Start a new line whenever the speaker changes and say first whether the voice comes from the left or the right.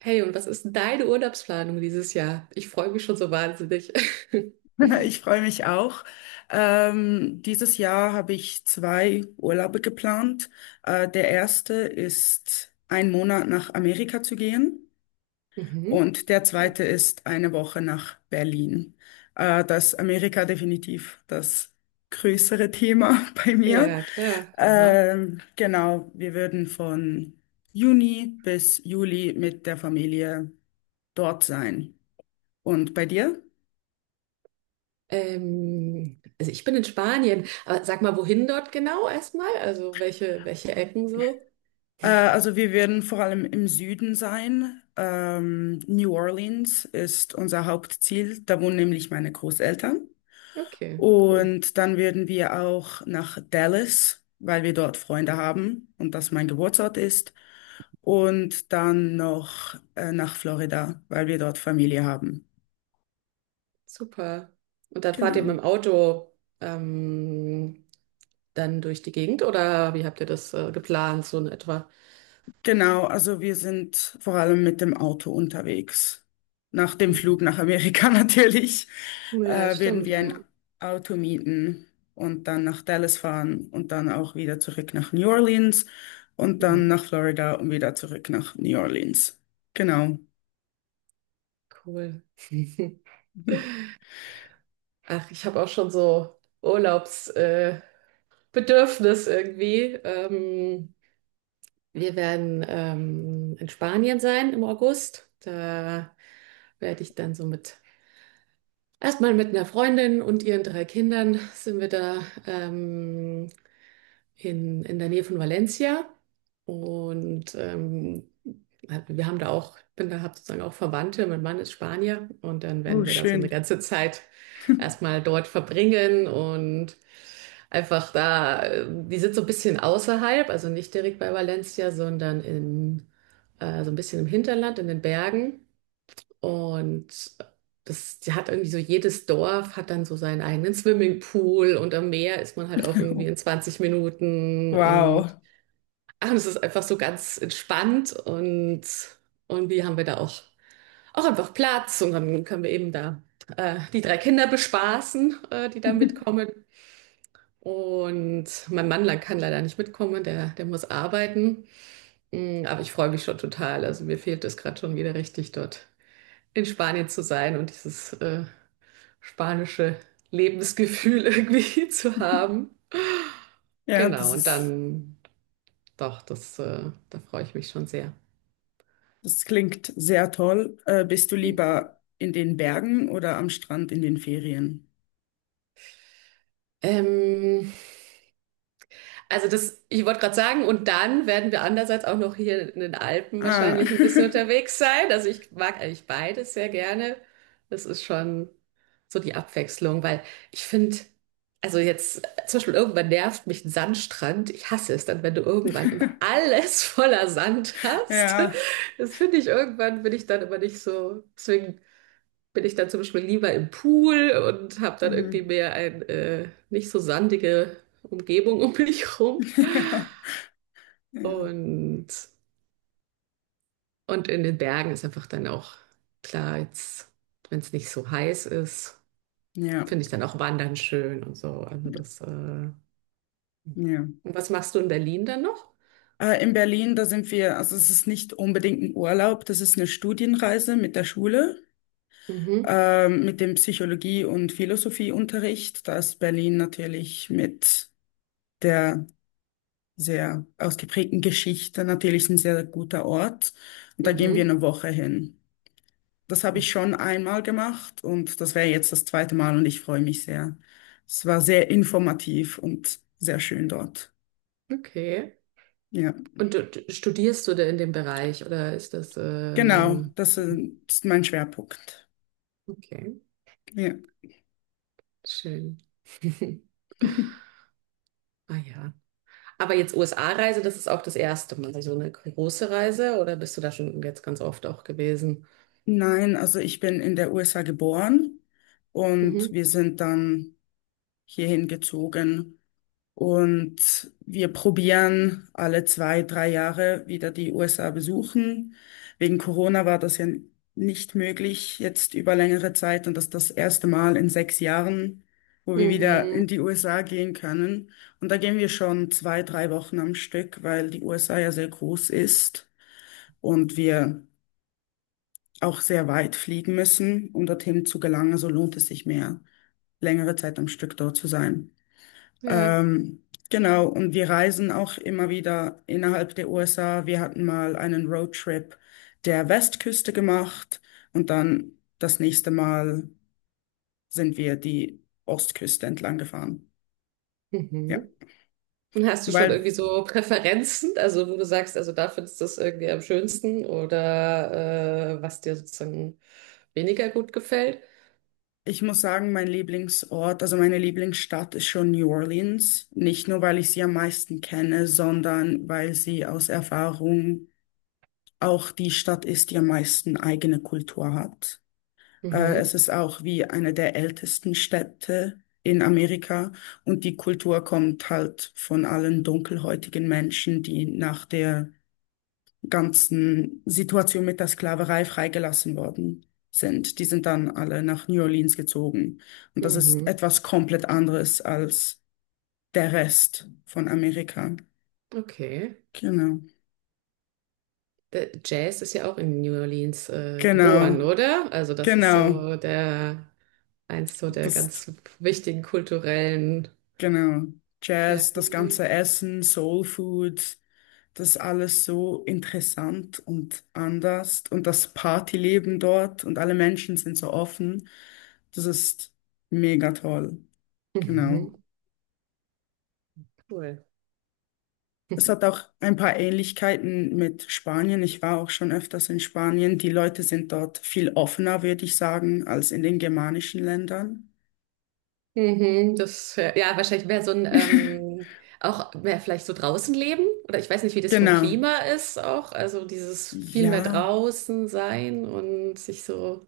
right: Hey, und was ist denn deine Urlaubsplanung dieses Jahr? Ich freue mich schon so wahnsinnig.
left: Ich freue mich auch. Dieses Jahr habe ich zwei Urlaube geplant. Der erste ist ein Monat nach Amerika zu gehen
right: Mhm.
left: und der
right: Cool.
left: zweite ist eine Woche nach Berlin. Da Amerika definitiv das größere Thema bei mir.
right: Ja, klar. Aha.
left: Genau, wir würden von Juni bis Juli mit der Familie dort sein. Und bei dir?
right: Also ich bin in Spanien, aber sag mal, wohin dort genau erstmal? Also welche Ecken so?
left: Also wir werden vor allem im Süden sein. New Orleans ist unser Hauptziel. Da wohnen nämlich meine Großeltern.
right: Okay, cool.
left: Und dann werden wir auch nach Dallas, weil wir dort Freunde haben und das mein Geburtsort ist. Und dann noch nach Florida, weil wir dort Familie haben.
right: Super. Und dann fahrt ihr mit
left: Genau.
right: dem Auto ähm, dann durch die Gegend oder wie habt ihr das geplant, so in etwa?
left: Genau, also wir sind vor allem mit dem Auto unterwegs. Nach dem Flug
right: Mhm.
left: nach Amerika natürlich
right: Ja,
left: werden
right: stimmt,
left: wir ein
right: ja.
left: Auto mieten und dann nach Dallas fahren und dann auch wieder zurück nach New Orleans und dann
right: Mhm.
left: nach Florida und wieder zurück nach New Orleans. Genau.
right: Cool. Ach, ich habe auch schon so Urlaubsbedürfnis Bedürfnis irgendwie. Wir werden in Spanien sein im August. Da werde ich dann erstmal mit einer Freundin und ihren drei Kindern sind wir da. Ähm, in der Nähe von Valencia. Und halt, wir haben da auch, bin da, habe sozusagen auch Verwandte. Mein Mann ist Spanier und dann
left: Oh,
right: werden wir da so eine
left: schön.
right: ganze Zeit erstmal dort verbringen und einfach da, die sind so ein bisschen außerhalb, also nicht direkt bei Valencia, sondern so ein bisschen im Hinterland, in den Bergen. Und das die hat irgendwie so, jedes Dorf hat dann so seinen eigenen Swimmingpool und am Meer ist man halt auch irgendwie in 20 Minuten und
left: Wow.
right: ach, und es ist einfach so ganz entspannt und wir haben wir da auch, auch einfach Platz und dann können wir eben da die drei Kinder bespaßen, die da mitkommen. Und mein Mann kann leider nicht mitkommen, der muss arbeiten. Aber ich freue mich schon total. Also mir fehlt es gerade schon wieder richtig dort in Spanien zu sein und dieses spanische Lebensgefühl irgendwie zu haben.
left: Ja,
right: Genau, und dann doch, da freue ich mich schon sehr.
left: das klingt sehr toll. Bist du
right: Mhm.
left: lieber in den Bergen oder am Strand in den Ferien?
right: Ähm, Also ich wollte gerade sagen, und dann werden wir andererseits auch noch hier in den Alpen
left: Ah.
right: wahrscheinlich ein bisschen unterwegs sein. Also ich mag eigentlich beides sehr gerne. Das ist schon so die Abwechslung, weil ich finde, also jetzt zum Beispiel irgendwann nervt mich ein Sandstrand. Ich hasse es dann, wenn du irgendwann immer alles voller Sand hast.
left: Ja.
right: Das finde ich irgendwann, bin ich dann immer nicht so. Deswegen bin ich dann zum Beispiel lieber im Pool und habe dann irgendwie
left: Mhm.
right: mehr eine nicht so sandige Umgebung um mich rum.
left: Ja. Ja.
right: Und, und in den Bergen ist einfach dann auch klar, jetzt, wenn es nicht so heiß ist,
left: Ja.
right: finde ich dann auch Wandern schön und so. Also
left: Ja.
right: und
left: Ja.
right: was machst du in Berlin dann noch?
left: In Berlin, da sind wir, also es ist nicht unbedingt ein Urlaub, das ist eine Studienreise mit der Schule,
right: Mhm,
left: mit dem Psychologie- und Philosophieunterricht. Da ist Berlin natürlich mit der sehr ausgeprägten Geschichte natürlich ein sehr guter Ort. Und da gehen wir
right: mhm.
left: eine Woche hin. Das habe ich schon einmal gemacht und das wäre jetzt das zweite Mal und ich freue mich sehr. Es war sehr informativ und sehr schön dort.
right: Okay.
left: Ja,
right: Und studierst du da in dem Bereich oder ist das,
left: genau, das ist mein Schwerpunkt.
right: okay,
left: Ja.
right: schön. Ah ja. Aber jetzt USA-Reise, das ist auch das erste Mal, so eine große Reise, oder bist du da schon jetzt ganz oft auch gewesen?
left: Nein, also ich bin in der USA geboren und
right: Mhm.
left: wir sind dann hierhin gezogen. Und wir probieren alle zwei, drei Jahre wieder die USA besuchen. Wegen Corona war das ja nicht möglich jetzt über längere Zeit und das ist das erste Mal in 6 Jahren, wo wir wieder
right: Mhm.
left: in die USA gehen können. Und da gehen wir schon zwei, drei Wochen am Stück, weil die USA ja sehr groß ist und wir auch sehr weit fliegen müssen, um dorthin zu gelangen. So lohnt es sich mehr, längere Zeit am Stück dort zu sein.
right: Ja.
left: Ähm, genau, und wir reisen auch immer wieder innerhalb der USA. Wir hatten mal einen Roadtrip der Westküste gemacht und dann das nächste Mal sind wir die Ostküste entlang gefahren. Ja,
right: Mhm. Und hast du schon
left: weil
right: irgendwie so Präferenzen, also wo du sagst, also da findest du es irgendwie am schönsten oder was dir sozusagen weniger gut gefällt?
left: ich muss sagen, mein Lieblingsort, also meine Lieblingsstadt ist schon New Orleans. Nicht nur, weil ich sie am meisten kenne, sondern weil sie aus Erfahrung auch die Stadt ist, die am meisten eigene Kultur hat.
right: Mhm.
left: Es ist auch wie eine der ältesten Städte in Amerika und die Kultur kommt halt von allen dunkelhäutigen Menschen, die nach der ganzen Situation mit der Sklaverei freigelassen worden sind. Die sind dann alle nach New Orleans gezogen. Und das ist
right: Mhm.
left: etwas komplett anderes als der Rest von Amerika.
right: Okay.
left: Genau,
right: Der Jazz ist ja auch in New Orleans
left: genau,
right: geboren, oder? Also das ist
left: genau.
right: so der eins so der
left: Das,
right: ganz wichtigen kulturellen
left: genau. Jazz, das
right: Merkmale.
left: ganze Essen, Soul Food. Das alles so interessant und anders und das Partyleben dort und alle Menschen sind so offen. Das ist mega toll. Genau.
right: Mhm, cool.
left: Es hat auch ein paar Ähnlichkeiten mit Spanien. Ich war auch schon öfters in Spanien. Die Leute sind dort viel offener, würde ich sagen, als in den germanischen Ländern.
right: Mhm, wahrscheinlich wäre so ein, auch mehr vielleicht so draußen leben. Oder ich weiß nicht, wie das vom
left: Genau.
right: Klima ist auch. Also dieses viel mehr
left: Ja.
right: draußen sein und sich so.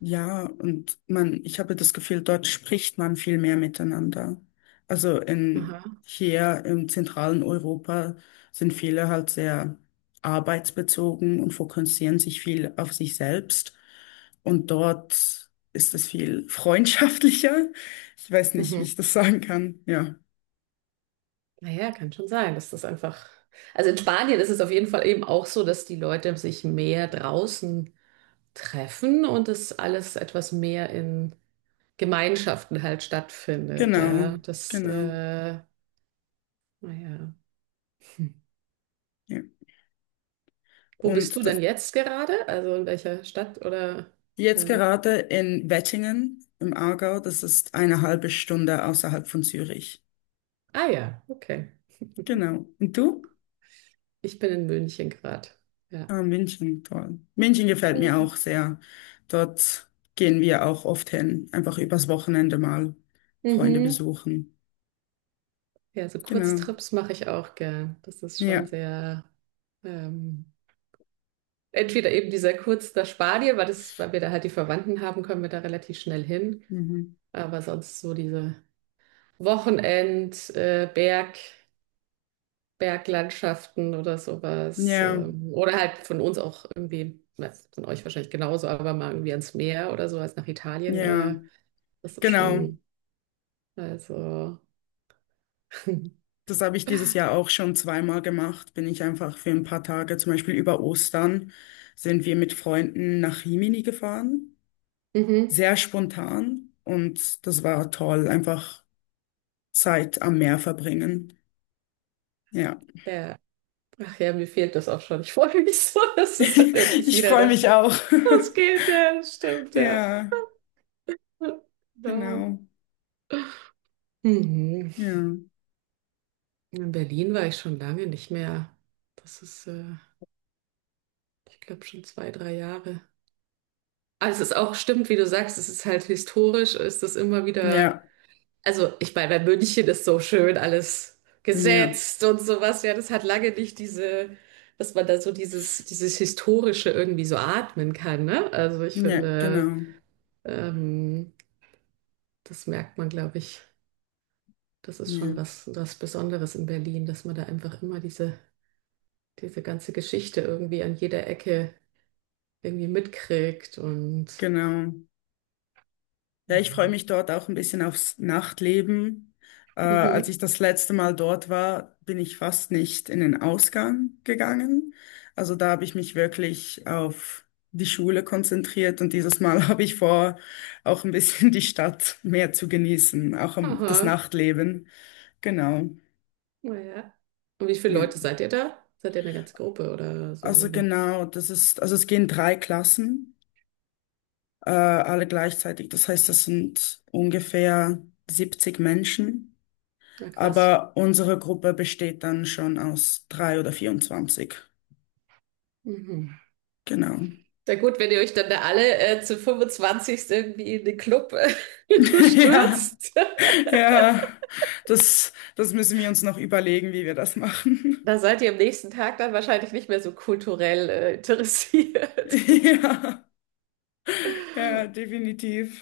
left: Ja, und man, ich habe das Gefühl, dort spricht man viel mehr miteinander. Also in,
right: Aha.
left: hier im zentralen Europa sind viele halt sehr arbeitsbezogen und fokussieren sich viel auf sich selbst. Und dort ist es viel freundschaftlicher. Ich weiß nicht, wie
right: Mhm.
left: ich das sagen kann. Ja,
right: Naja, kann schon sein, dass das einfach. Also in Spanien ist es auf jeden Fall eben auch so, dass die Leute sich mehr draußen treffen und das alles etwas mehr in Gemeinschaften halt stattfindet.
left: genau,
right: Ja,
left: genau.
right: naja.
left: Ja.
right: Wo bist du
left: Und das,
right: denn jetzt gerade? Also in welcher Stadt oder?
left: jetzt
right: Also,
left: gerade in Wettingen im Aargau, das ist eine halbe Stunde außerhalb von Zürich.
right: ah ja, okay.
left: Genau. Und du?
right: Ich bin in München gerade. Ja.
left: Ah, München, toll. München gefällt mir
right: Schön.
left: auch sehr. Dort gehen wir auch oft hin, einfach übers Wochenende mal Freunde
right: Mhm.
left: besuchen.
right: Ja, so
left: Genau.
right: Kurztrips mache ich auch gern. Das ist schon
left: Ja.
right: sehr, ähm, entweder eben dieser Kurz nach Spanien, weil wir da halt die Verwandten haben, können wir da relativ schnell hin.
left: Mhm.
right: Aber sonst so diese Wochenend, Berg. Berglandschaften oder sowas.
left: Ja,
right: Oder halt von uns auch irgendwie, na, von euch wahrscheinlich genauso, aber mal irgendwie ans Meer oder sowas nach Italien.
left: ja,
right: Das ist
left: genau.
right: schon, also,
left: Das habe ich dieses Jahr auch schon zweimal gemacht. Bin ich einfach für ein paar Tage, zum Beispiel über Ostern, sind wir mit Freunden nach Rimini gefahren.
right: mhm,
left: Sehr spontan und das war toll, einfach Zeit am Meer verbringen. Ja.
right: ja. Ach ja, mir fehlt das auch schon. Ich freue mich so, dass es dann endlich
left: Ich
right: wieder
left: freue
right: da
left: mich auch.
right: losgeht. Ja, das stimmt, ja.
left: Ja,
right: Ja, Genau.
left: genau.
right: Mhm.
left: Ja,
right: In Berlin war ich schon lange nicht mehr. Das ist, äh, Ich glaube, schon zwei, drei Jahre. Aber es ist auch, stimmt, wie du sagst, es ist halt historisch, ist es immer wieder,
left: ja,
right: also ich meine, bei München ist so schön alles
left: ja,
right: gesetzt und sowas, ja, das hat lange nicht diese, dass man da so dieses Historische irgendwie so atmen kann, ne? Also ich
left: ja,
right: finde,
left: genau.
right: ähm, das merkt man, glaube ich, das ist
left: Ja,
right: schon was, was Besonderes in Berlin, dass man da einfach immer diese ganze Geschichte irgendwie an jeder Ecke irgendwie mitkriegt und
left: genau. Ja, ich freue
right: Mhm.
left: mich dort auch ein bisschen aufs Nachtleben. Als
right: mhm.
left: ich das letzte Mal dort war, bin ich fast nicht in den Ausgang gegangen. Also da habe ich mich wirklich auf die Schule konzentriert und dieses Mal habe ich vor, auch ein bisschen die Stadt mehr zu genießen, auch am- das
right: Aha.
left: Nachtleben. Genau.
right: Naja. Und wie viele
left: Ja.
right: Leute seid ihr da? Seid ihr eine ganze Gruppe oder so?
left: Also genau, das ist, also es gehen drei Klassen, alle gleichzeitig. Das heißt, das sind ungefähr 70 Menschen.
right: Na krass.
left: Aber unsere Gruppe besteht dann schon aus drei oder 24.
right: Mhm.
left: Genau.
right: Na gut, wenn ihr euch dann da alle zu 25 irgendwie in den Club
left: Ja,
right: stürzt,
left: ja. Das müssen wir uns noch überlegen, wie wir das machen.
right: da seid ihr am nächsten Tag dann wahrscheinlich nicht mehr so kulturell interessiert.
left: Ja, ja, definitiv.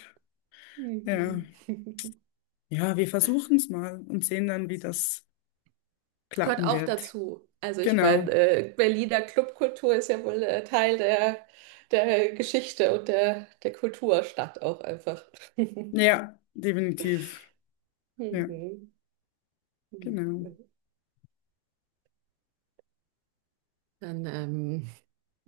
left: Ja.
right: Mhm.
left: Ja, wir versuchen es mal und sehen dann, wie das
right: Gehört
left: klappen
right: auch
left: wird.
right: dazu. Also ich
left: Genau.
right: meine, Berliner Clubkultur ist ja wohl Teil der, der Geschichte und der Kulturstadt auch einfach.
left: Ja, definitiv. Ja.
right: Mhm. Ja,
left: Genau.
right: cool. Dann